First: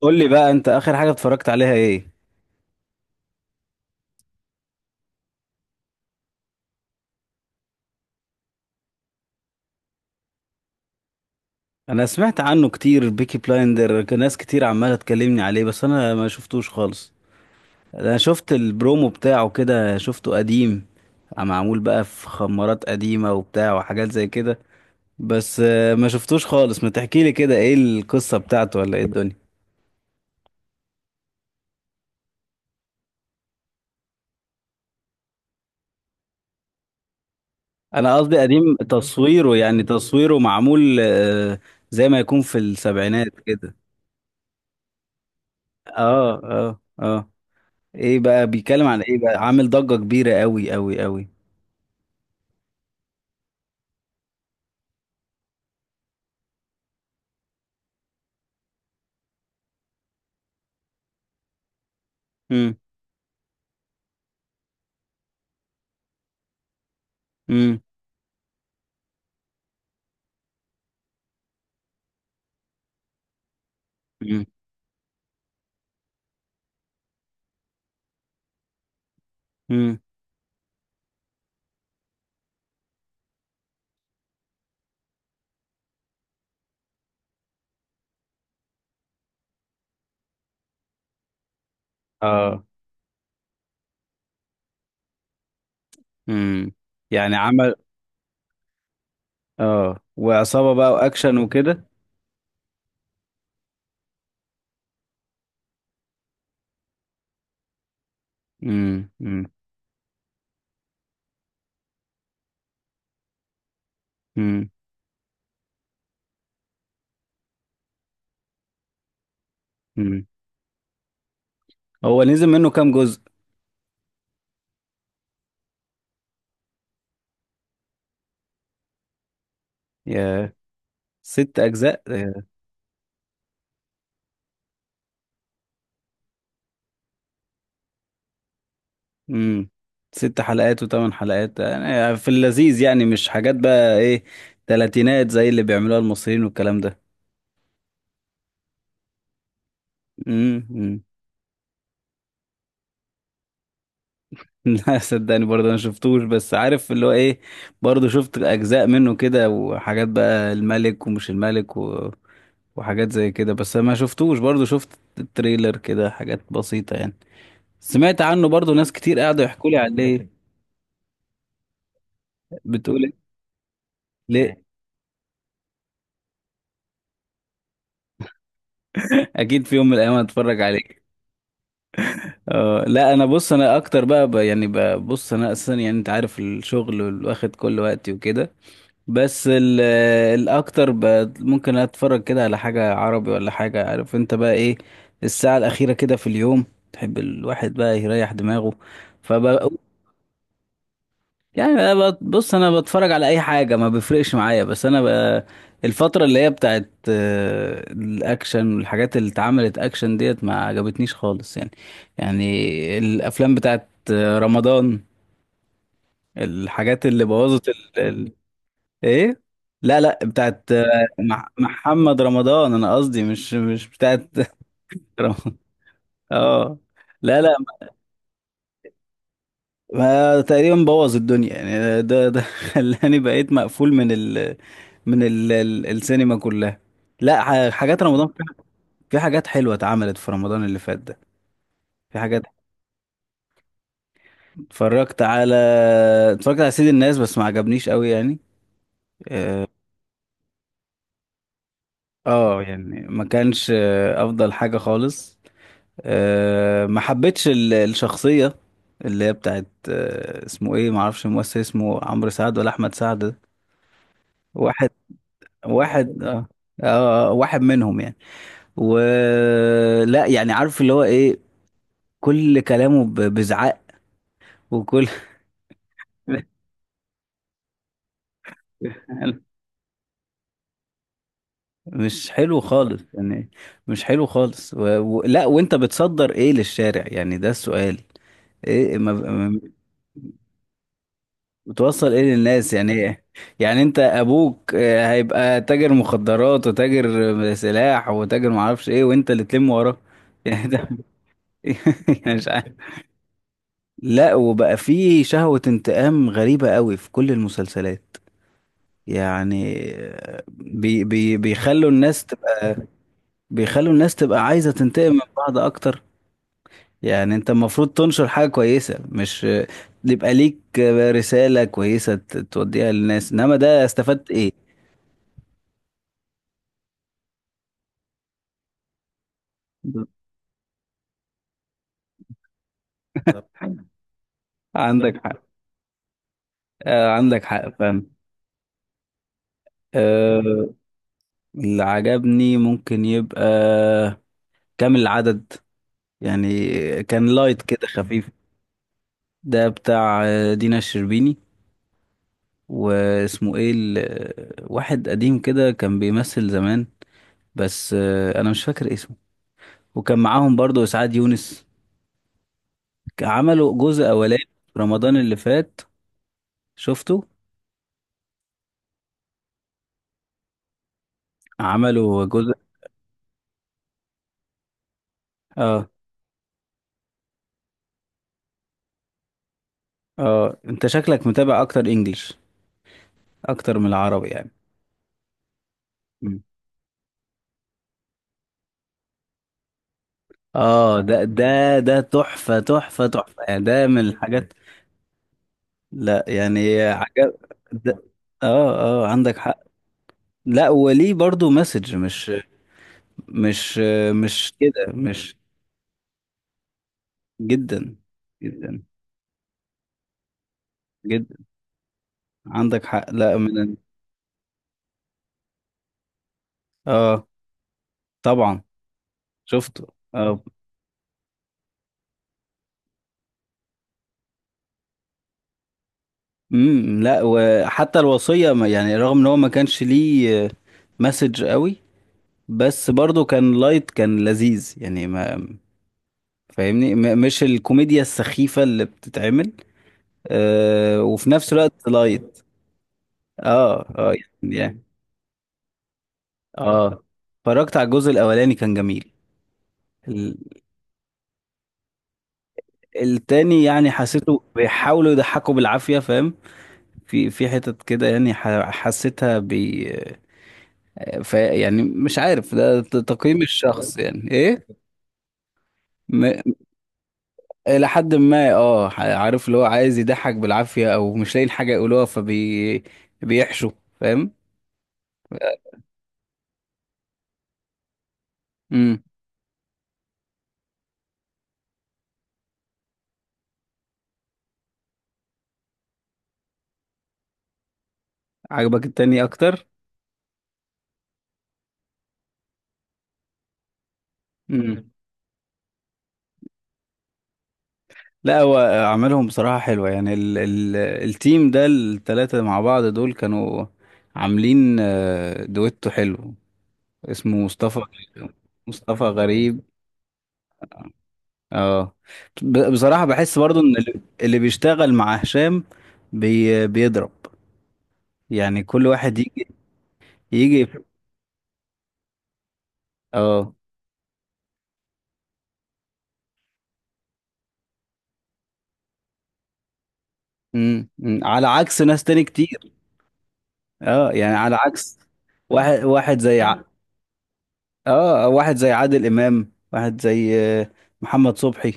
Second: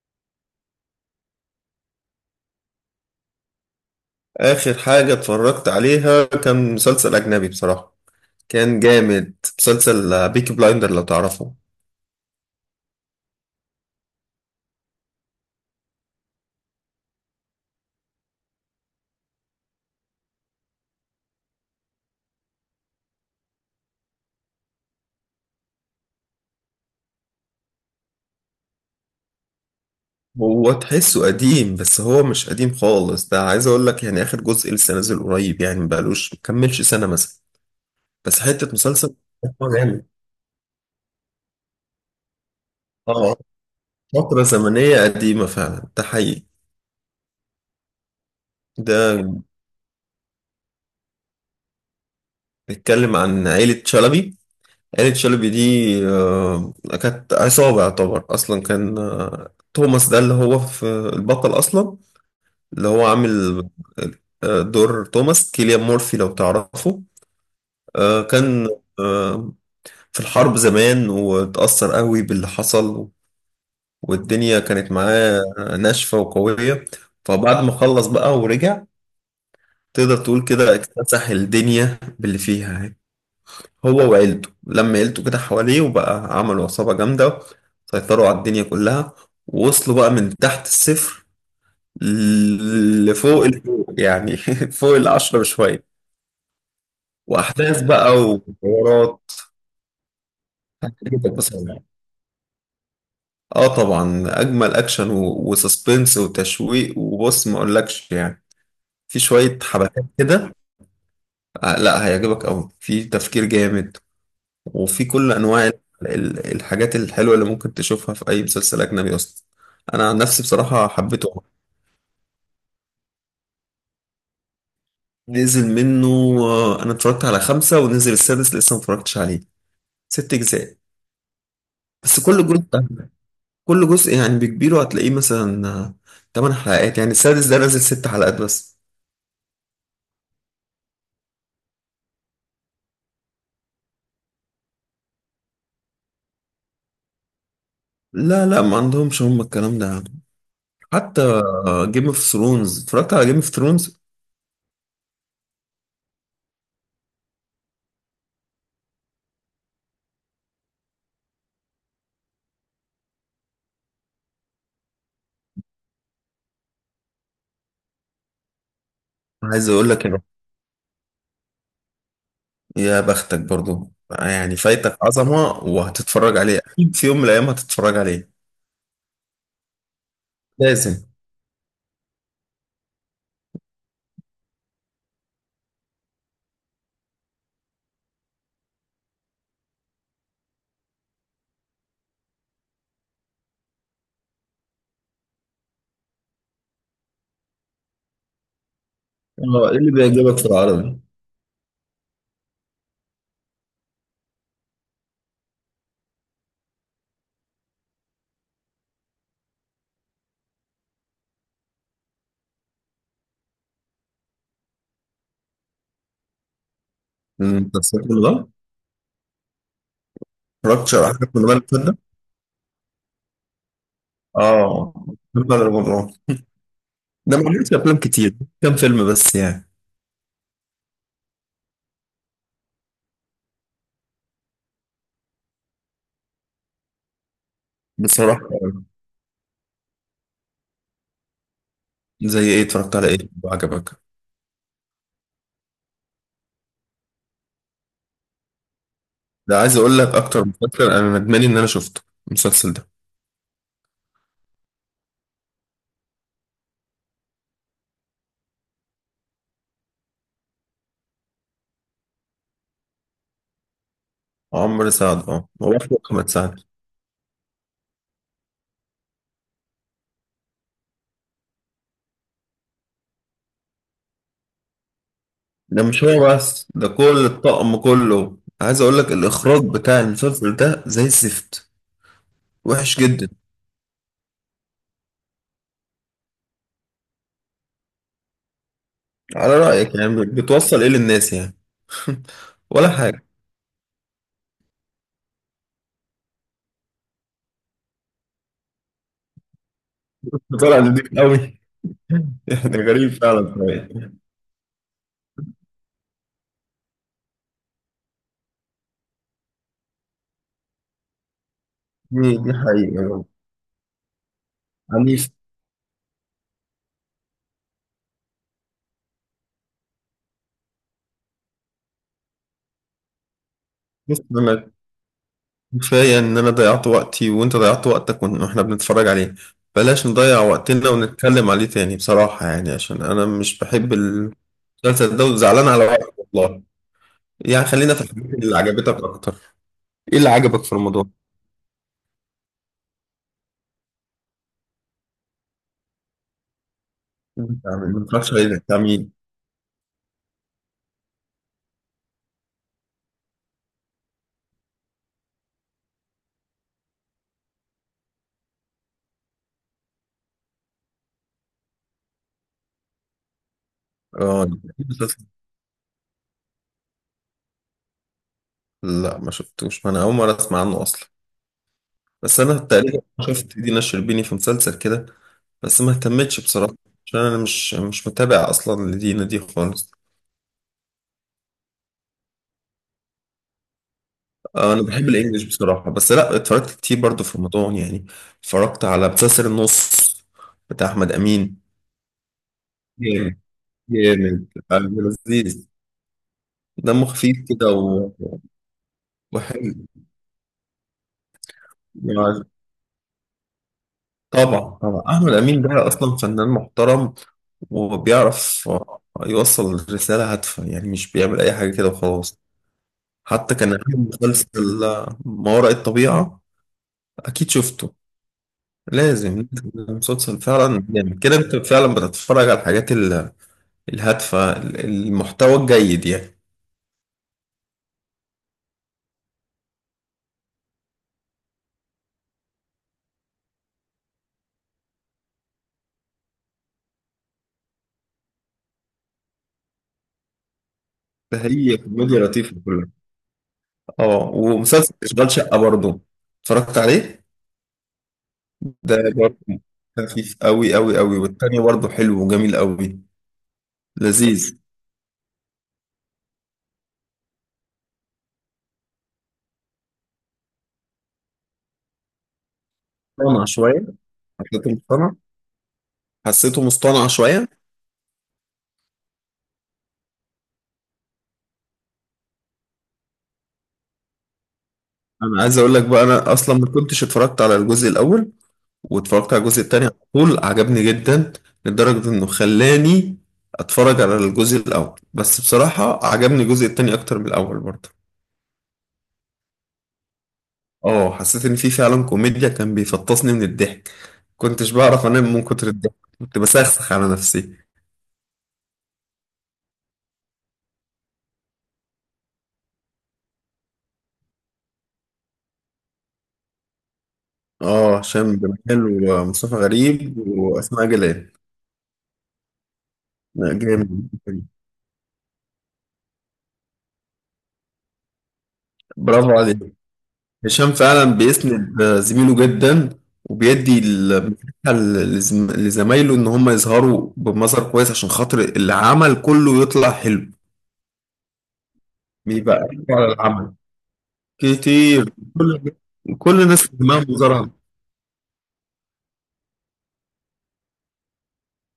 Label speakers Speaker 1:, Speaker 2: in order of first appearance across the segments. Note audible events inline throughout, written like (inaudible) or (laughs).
Speaker 1: قول لي بقى، انت اخر حاجة اتفرجت عليها ايه؟
Speaker 2: آخر حاجة اتفرجت عليها كان مسلسل أجنبي بصراحة. كان جامد مسلسل بيكي بلايندر لو تعرفه.
Speaker 1: انا سمعت عنه كتير، بيكي بلايندر كان ناس كتير عمالة تكلمني عليه، بس انا ما شفتوش خالص. انا شفت البرومو بتاعه كده، شفته قديم. معمول بقى في خمارات قديمة وبتاع وحاجات زي كده. بس ما شفتوش خالص. ما تحكي لي كده، ايه القصة بتاعته ولا ايه الدنيا؟
Speaker 2: هو تحسه قديم بس هو مش قديم خالص، ده عايز أقول لك يعني آخر جزء لسه نازل قريب، يعني مبقالوش مكملش سنة مثلا.
Speaker 1: انا قصدي
Speaker 2: بس حتة
Speaker 1: قديم
Speaker 2: مسلسل
Speaker 1: تصويره،
Speaker 2: هو
Speaker 1: يعني
Speaker 2: جامد.
Speaker 1: تصويره معمول زي ما يكون في
Speaker 2: اه،
Speaker 1: السبعينات كده.
Speaker 2: فترة زمنية قديمة فعلا، ده
Speaker 1: اه،
Speaker 2: حقيقي.
Speaker 1: اه، اه. ايه بقى بيتكلم عن ايه؟
Speaker 2: ده
Speaker 1: بقى عامل ضجة كبيرة قوي قوي قوي.
Speaker 2: بيتكلم عن عيلة شلبي. عيلة شلبي دي آه، كانت عصابة، يعتبر أصلا كان توماس ده اللي هو في البطل أصلا.
Speaker 1: امم،
Speaker 2: اللي هو عامل دور توماس كيليان مورفي لو تعرفه.
Speaker 1: امم،
Speaker 2: كان آه، في الحرب زمان، واتأثر قوي باللي حصل،
Speaker 1: امم،
Speaker 2: والدنيا كانت معاه ناشفة وقوية. فبعد ما خلص بقى ورجع،
Speaker 1: امم،
Speaker 2: تقدر تقول كده اكتسح الدنيا باللي فيها يعني، هو وعيلته، لما عيلته كده حواليه وبقى عملوا عصابة جامدة، سيطروا على الدنيا كلها. ووصلوا بقى من تحت الصفر
Speaker 1: اه،
Speaker 2: لفوق الفوق يعني (laughs) فوق العشرة بشوية.
Speaker 1: امم. يعني عمل.
Speaker 2: واحداث بقى وحوارات
Speaker 1: اه، وعصابة بقى
Speaker 2: هتعجبك
Speaker 1: واكشن
Speaker 2: بصراحه.
Speaker 1: وكده.
Speaker 2: اه طبعا، اجمل اكشن وسسبنس وتشويق، وبص ما اقولكش يعني،
Speaker 1: امم،
Speaker 2: في
Speaker 1: امم،
Speaker 2: شويه حبكات كده. لا، هيعجبك قوي، في تفكير جامد،
Speaker 1: امم،
Speaker 2: وفي كل انواع الحاجات الحلوه اللي ممكن تشوفها في اي مسلسل اجنبي اصلا. انا عن
Speaker 1: امم.
Speaker 2: نفسي بصراحه حبيته أوي.
Speaker 1: هو نزل منه كام جزء؟
Speaker 2: نزل منه انا اتفرجت على خمسه، ونزل السادس لسه ما اتفرجتش عليه. ست
Speaker 1: يا،
Speaker 2: اجزاء.
Speaker 1: ست اجزاء.
Speaker 2: بس كل جزء يعني بكبيره هتلاقيه مثلا 8 حلقات، يعني السادس ده نازل 6 حلقات بس.
Speaker 1: امم. ست حلقات وثمان حلقات، يعني في اللذيذ، يعني مش حاجات بقى ايه؟ تلاتينات زي اللي بيعملوها المصريين والكلام ده.
Speaker 2: لا لا، ما عندهمش هم الكلام ده يعني.
Speaker 1: امم.
Speaker 2: حتى جيم اوف ثرونز، اتفرجت على جيم اوف ثرونز.
Speaker 1: (laughs) لا صدقني، برضه انا شفتوش بس عارف اللي هو ايه. برضه شفت اجزاء منه كده وحاجات بقى، الملك ومش الملك و وحاجات زي كده، بس ما شفتوش. برضه شفت التريلر كده، حاجات بسيطة يعني. سمعت عنه برضه، ناس كتير قاعدة
Speaker 2: عايز
Speaker 1: يحكوا لي
Speaker 2: اقول لك إنه
Speaker 1: عليه.
Speaker 2: يا
Speaker 1: بتقول إيه؟
Speaker 2: بختك برضو يعني،
Speaker 1: ليه؟
Speaker 2: فايتك عظمة وهتتفرج عليه اكيد، في يوم من الايام هتتفرج عليه،
Speaker 1: اكيد في يوم من الايام هتفرج عليه.
Speaker 2: لازم.
Speaker 1: اه، لا انا بص، انا اكتر بقى يعني بقى بص انا اصلا، يعني انت عارف الشغل واخد كل وقتي وكده. بس الاكتر ممكن اتفرج كده على حاجة عربي ولا حاجة، عارف انت بقى ايه. الساعة الاخيرة كده في اليوم، تحب الواحد بقى يريح دماغه. فب
Speaker 2: اه، ايه اللي بيعجبك في العربي؟
Speaker 1: يعني أنا بص، انا بتفرج على اي حاجة ما بيفرقش معايا، بس انا بقى الفترة اللي هي بتاعت الاكشن، والحاجات اللي اتعملت اكشن ديت ما عجبتنيش خالص يعني. يعني الافلام بتاعت رمضان، الحاجات اللي بوظت.
Speaker 2: المسلسلات اللي
Speaker 1: ال-
Speaker 2: ده؟
Speaker 1: ايه. لا، لا، بتاعت
Speaker 2: اتفرجتش على حاجة من
Speaker 1: مح-
Speaker 2: اللي فات ده؟
Speaker 1: محمد رمضان، انا قصدي مش بتاعت
Speaker 2: اه،
Speaker 1: (laughs)
Speaker 2: محمد
Speaker 1: رمضان.
Speaker 2: رمضان
Speaker 1: اه.
Speaker 2: ده
Speaker 1: لا،
Speaker 2: ما
Speaker 1: لا.
Speaker 2: عملش افلام كتير، كام فيلم بس يعني،
Speaker 1: ما تقريبا بوظ الدنيا يعني، ده (laughs) خلاني بقيت مقفول من ال السينما كلها. لا، حاجات رمضان في.
Speaker 2: بصراحة يعني.
Speaker 1: في حاجات حلوة اتعملت في رمضان اللي فات ده. في
Speaker 2: زي
Speaker 1: حاجات.
Speaker 2: ايه، اتفرجت على ايه وعجبك؟
Speaker 1: اتفرجت على اتفرجت على سيد الناس، بس ما عجبنيش قوي يعني.
Speaker 2: ده
Speaker 1: اه.
Speaker 2: عايز اقول لك اكتر مسلسل انا ندمان ان انا شفته، المسلسل ده.
Speaker 1: يعني ما كانش افضل حاجة خالص. ما حبيتش الشخصية اللي هي بتاعت، اسمه ايه، ما اعرفش الممثل، اسمه عمرو سعد ولا احمد سعد ده؟ واحد،
Speaker 2: عمرو سعد، اه، وافق
Speaker 1: واحد،
Speaker 2: محمد
Speaker 1: اه.
Speaker 2: سعد.
Speaker 1: واحد منهم يعني. ولا، يعني، عارف اللي هو ايه. كل كلامه بزعق، وكل
Speaker 2: ده مش هو بس، ده كل الطقم كله، عايز اقول لك
Speaker 1: (laughs)
Speaker 2: الاخراج بتاع المسلسل ده زي الزفت،
Speaker 1: مش حلو خالص
Speaker 2: وحش جدا.
Speaker 1: يعني. مش حلو خالص لا، وانت بتصدر ايه للشارع؟ يعني ده السؤال. ايه،
Speaker 2: على
Speaker 1: ما...
Speaker 2: رايك، يعني بتوصل ايه للناس يعني؟
Speaker 1: بتوصل ايه
Speaker 2: (laughs)
Speaker 1: للناس،
Speaker 2: ولا
Speaker 1: يعني ايه؟
Speaker 2: حاجه.
Speaker 1: يعني انت ابوك هيبقى تاجر مخدرات، وتاجر سلاح، وتاجر معرفش ايه، وانت اللي تلم وراه. يعني
Speaker 2: طلع
Speaker 1: ده
Speaker 2: نضيف قوي
Speaker 1: (laughs) يعني مش
Speaker 2: (laughs)
Speaker 1: عارف.
Speaker 2: يعني غريب فعلا شوية.
Speaker 1: لا، وبقى في شهوة انتقام غريبة قوي في كل المسلسلات. يعني بي بي بيخلوا الناس
Speaker 2: دي
Speaker 1: تبقى،
Speaker 2: حقيقه.
Speaker 1: بيخلوا الناس تبقى عايزة تنتقم من
Speaker 2: عنيف.
Speaker 1: بعض اكتر. يعني انت المفروض تنشر حاجة كويسة، مش يبقى ليك رسالة كويسة توديها للناس، انما ده
Speaker 2: بص
Speaker 1: استفدت ايه؟
Speaker 2: انا، كفاية إن أنا ضيعت وقتي وأنت ضيعت وقتك وإحنا بنتفرج عليه، بلاش نضيع وقتنا ونتكلم عليه تاني، بصراحة يعني، عشان أنا
Speaker 1: طب،
Speaker 2: مش بحب المسلسل
Speaker 1: عندك
Speaker 2: ده،
Speaker 1: حق.
Speaker 2: وزعلان على وقتي والله.
Speaker 1: آه، عندك
Speaker 2: يعني
Speaker 1: حق،
Speaker 2: خلينا في
Speaker 1: فاهم.
Speaker 2: الحاجات اللي عجبتك أكتر. إيه اللي عجبك
Speaker 1: آه.
Speaker 2: في رمضان؟
Speaker 1: اللي عجبني ممكن يبقى كامل العدد، يعني كان لايت
Speaker 2: أنت
Speaker 1: كده،
Speaker 2: ما
Speaker 1: خفيف.
Speaker 2: اتفرجتش عليه بتاع مين؟
Speaker 1: ده بتاع دينا الشربيني، واسمه ايه واحد قديم كده كان بيمثل زمان، بس انا مش فاكر اسمه. وكان معاهم برضو اسعاد يونس. عملوا جزء اولاني
Speaker 2: آه إيه،
Speaker 1: في رمضان
Speaker 2: المسلسل؟
Speaker 1: اللي فات. شفته؟
Speaker 2: لا ما شفتوش، ما أنا أول مرة أسمع عنه أصلا.
Speaker 1: عملوا
Speaker 2: بس
Speaker 1: جزء.
Speaker 2: أنا تقريبا شفت دينا الشربيني في مسلسل كده، بس
Speaker 1: اه.
Speaker 2: ما اهتمتش بصراحة، عشان أنا مش متابع أصلا لدينا دي خالص.
Speaker 1: اه، انت شكلك متابع اكتر انجلش اكتر من العربي يعني.
Speaker 2: انا بحب الانجليش بصراحه، بس لا،
Speaker 1: مم.
Speaker 2: اتفرجت كتير برضو في رمضان يعني. اتفرجت على مسلسل النص بتاع
Speaker 1: اه،
Speaker 2: احمد
Speaker 1: ده
Speaker 2: امين.
Speaker 1: ده تحفة تحفة
Speaker 2: جامد،
Speaker 1: تحفة، يعني ده من
Speaker 2: جامد
Speaker 1: الحاجات.
Speaker 2: عبد، لذيذ،
Speaker 1: لا، يعني
Speaker 2: دمه
Speaker 1: عجب
Speaker 2: خفيف كده
Speaker 1: ده. اه. اه، عندك حق.
Speaker 2: وحلو
Speaker 1: لا، وليه برضو مسج،
Speaker 2: يعني.
Speaker 1: مش مش
Speaker 2: طبعا
Speaker 1: كده،
Speaker 2: طبعا، احمد
Speaker 1: مش
Speaker 2: امين ده اصلا فنان محترم،
Speaker 1: جدا
Speaker 2: وبيعرف
Speaker 1: جدا
Speaker 2: يوصل رساله هادفه، يعني مش
Speaker 1: جدا.
Speaker 2: بيعمل اي حاجه كده وخلاص.
Speaker 1: عندك حق، لا،
Speaker 2: حتى كان
Speaker 1: من.
Speaker 2: عامل مسلسل ما وراء الطبيعه،
Speaker 1: اه،
Speaker 2: اكيد شفته،
Speaker 1: طبعا.
Speaker 2: لازم.
Speaker 1: شفته،
Speaker 2: المسلسل
Speaker 1: اه.
Speaker 2: فعلا جامد كده، انت فعلا بتتفرج على الحاجات الهادفة، المحتوى الجيد يعني.
Speaker 1: امم. لا، وحتى الوصية يعني رغم ان هو ما كانش ليه مسج قوي، بس برضو كان لايت، كان لذيذ يعني. ما فاهمني، مش الكوميديا السخيفة اللي بتتعمل. وفي نفس
Speaker 2: هي
Speaker 1: الوقت
Speaker 2: كوميديا
Speaker 1: لايت.
Speaker 2: لطيفة كلها.
Speaker 1: اه، اه.
Speaker 2: اه،
Speaker 1: يعني،
Speaker 2: ومسلسل اشغال شقة برضو اتفرجت
Speaker 1: اه.
Speaker 2: عليه.
Speaker 1: اتفرجت على الجزء الاولاني كان
Speaker 2: ده
Speaker 1: جميل.
Speaker 2: برضو خفيف
Speaker 1: ال-
Speaker 2: قوي قوي قوي، والتاني برضو حلو وجميل قوي،
Speaker 1: التاني يعني حسيته
Speaker 2: لذيذ.
Speaker 1: بيحاولوا يضحكوا بالعافية، فاهم. في حتت كده، يعني حسيتها بي. يعني مش عارف ده تقييم
Speaker 2: مصطنع شوية،
Speaker 1: الشخص يعني ايه.
Speaker 2: حسيته مصطنع،
Speaker 1: م...
Speaker 2: حسيته مصطنع شوية.
Speaker 1: الى حد ما، اه، عارف اللي هو عايز يضحك بالعافية، او مش لاقيين حاجة يقولوها بيحشوا، فاهم.
Speaker 2: انا عايز اقول لك بقى، انا اصلا ما كنتش اتفرجت على الجزء الاول،
Speaker 1: امم.
Speaker 2: واتفرجت على الجزء التاني على طول، عجبني جدا، لدرجة انه خلاني اتفرج على الجزء الاول، بس بصراحة عجبني الجزء التاني اكتر من الاول برضه.
Speaker 1: عجبك التاني اكتر؟
Speaker 2: اه، حسيت ان في فعلا كوميديا، كان بيفطسني من الضحك، كنتش
Speaker 1: امم.
Speaker 2: بعرف انام من كتر الضحك، كنت بسخسخ على نفسي.
Speaker 1: لا، هو عملهم بصراحة حلوة، يعني ال التيم ده التلاتة مع بعض دول كانوا عاملين دويتو حلو. اسمه مصطفى،
Speaker 2: اه، هشام
Speaker 1: مصطفى
Speaker 2: جمال ومصطفى
Speaker 1: غريب.
Speaker 2: غريب واسماء جلال.
Speaker 1: اه. بصراحة بحس
Speaker 2: لا،
Speaker 1: برضو ان اللي
Speaker 2: جامد.
Speaker 1: اللي بيشتغل مع هشام بيضرب، يعني كل واحد
Speaker 2: برافو
Speaker 1: يجي
Speaker 2: عليك.
Speaker 1: يجي
Speaker 2: هشام فعلا بيسند زميله جدا،
Speaker 1: اه.
Speaker 2: وبيدي المساحة لزمايله ان هم يظهروا بمظهر كويس، عشان خاطر العمل كله يطلع حلو.
Speaker 1: أمم. على عكس ناس تاني كتير.
Speaker 2: بيبقى على العمل
Speaker 1: اه، يعني على عكس
Speaker 2: كتير. كل
Speaker 1: واحد، واحد زي
Speaker 2: كل الناس دماغهم مظهرها.
Speaker 1: اه، واحد زي عادل امام، واحد زي محمد صبحي.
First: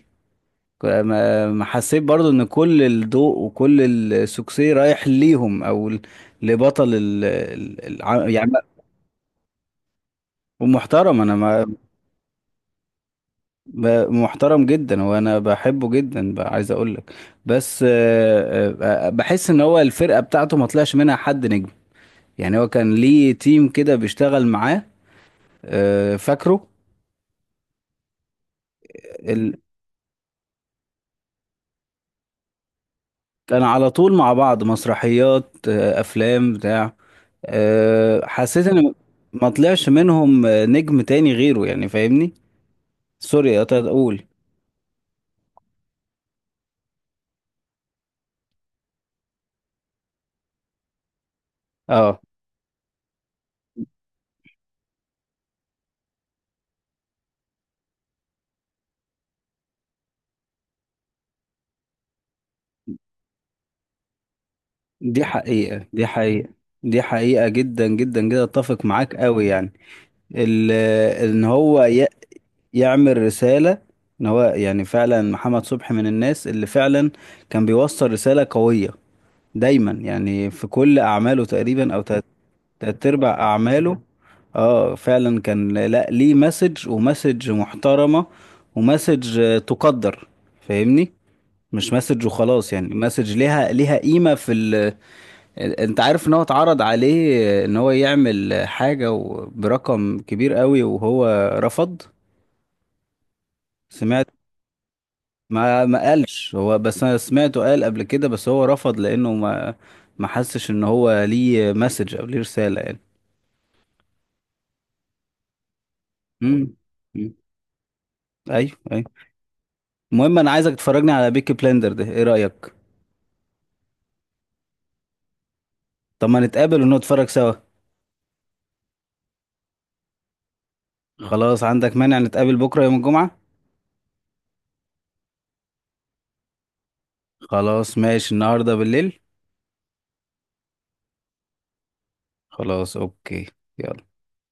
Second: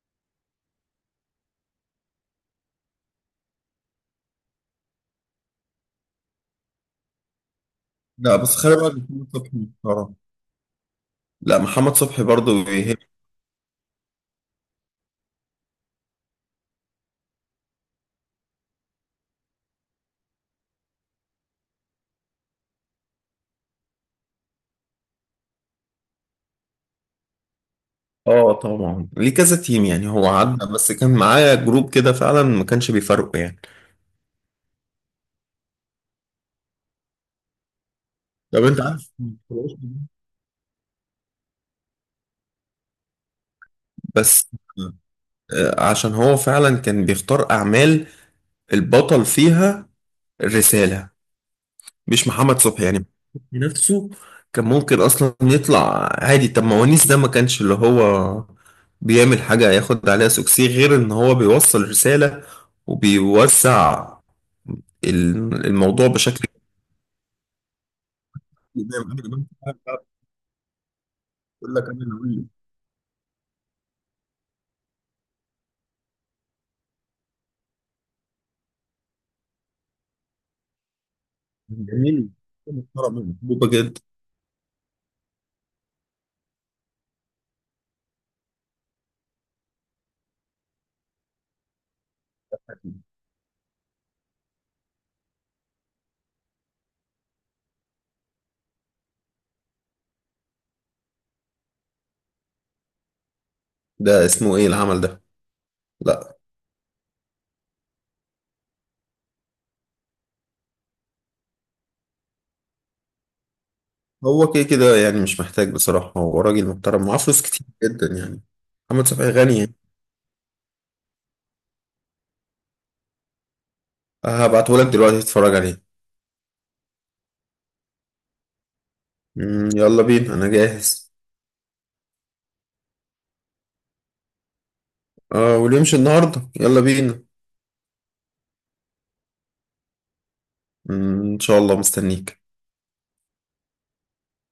Speaker 1: ما حسيت برضو ان كل الضوء وكل السوكسي رايح ليهم، او لبطل
Speaker 2: لا
Speaker 1: يعني.
Speaker 2: بس خلي بالك، محمد صبحي محترم.
Speaker 1: ومحترم، انا
Speaker 2: لا
Speaker 1: ما
Speaker 2: محمد صبحي برضو بيهب.
Speaker 1: محترم جدا، وانا بحبه جدا بقى، عايز اقول لك. بس بحس ان هو الفرقة بتاعته ما طلعش منها حد نجم. يعني هو كان ليه تيم كده بيشتغل معاه، فاكره.
Speaker 2: اه طبعا، ليه كذا
Speaker 1: ال-
Speaker 2: تيم يعني، هو عدى بس كان معايا جروب كده، فعلا ما كانش بيفرقوا يعني.
Speaker 1: كان على طول مع بعض، مسرحيات، افلام بتاع،
Speaker 2: طب
Speaker 1: حسيت
Speaker 2: انت
Speaker 1: ان
Speaker 2: عارف،
Speaker 1: ما طلعش منهم نجم تاني غيره، يعني فاهمني. سوري قطعت، اقول.
Speaker 2: بس عشان هو فعلا كان بيختار اعمال البطل فيها الرسالة،
Speaker 1: اه،
Speaker 2: مش محمد صبحي يعني نفسه. كان ممكن اصلا يطلع عادي، طب ما ونيس ده ما كانش اللي هو بيعمل حاجة ياخد عليها سوكسي غير ان هو بيوصل رسالة، وبيوسع
Speaker 1: دي حقيقة،
Speaker 2: الموضوع
Speaker 1: دي
Speaker 2: بشكل
Speaker 1: حقيقة.
Speaker 2: كبير.
Speaker 1: دي حقيقة جدا جدا جدا، اتفق
Speaker 2: زي ما
Speaker 1: معاك
Speaker 2: انا جمال
Speaker 1: قوي يعني. ان
Speaker 2: بقول لك،
Speaker 1: هو
Speaker 2: انا اللي اقول لك.
Speaker 1: يعمل رسالة، ان هو يعني فعلا محمد صبحي من الناس اللي فعلا كان بيوصل رسالة قوية دايما، يعني في كل اعماله تقريبا او
Speaker 2: جميل،
Speaker 1: تلات
Speaker 2: محترم،
Speaker 1: ارباع
Speaker 2: محبوبه
Speaker 1: اعماله.
Speaker 2: جدا.
Speaker 1: اه، فعلا كان، لا، ليه مسج، ومسج محترمة، ومسج تقدر، فاهمني. مش مسج وخلاص، يعني مسج ليها قيمة في انت عارف ان هو اتعرض عليه ان هو يعمل حاجة برقم كبير قوي، وهو رفض.
Speaker 2: ده
Speaker 1: سمعت،
Speaker 2: اسمه ايه العمل ده؟
Speaker 1: ما
Speaker 2: لا،
Speaker 1: قالش هو، بس انا سمعته قال قبل كده، بس هو رفض لانه ما ما حسش ان هو ليه مسج او ليه رسالة يعني.
Speaker 2: هو كده كده يعني مش محتاج بصراحه، هو راجل
Speaker 1: امم،
Speaker 2: محترم معاه فلوس كتير جدا يعني،
Speaker 1: ايوه،
Speaker 2: محمد
Speaker 1: أيوة.
Speaker 2: شفقي غني يعني.
Speaker 1: المهم، انا عايزك تفرجني على بيكي بلندر ده، ايه رأيك؟
Speaker 2: هبعته لك دلوقتي تتفرج عليه.
Speaker 1: طب ما نتقابل ونتفرج سوا.
Speaker 2: يلا بينا انا جاهز.
Speaker 1: خلاص، عندك مانع نتقابل بكرة يوم الجمعة؟
Speaker 2: اه، واللي يمشي النهارده يلا بينا.
Speaker 1: خلاص، ماشي، النهاردة بالليل.
Speaker 2: ان شاء الله مستنيك.
Speaker 1: خلاص، اوكي. يلا.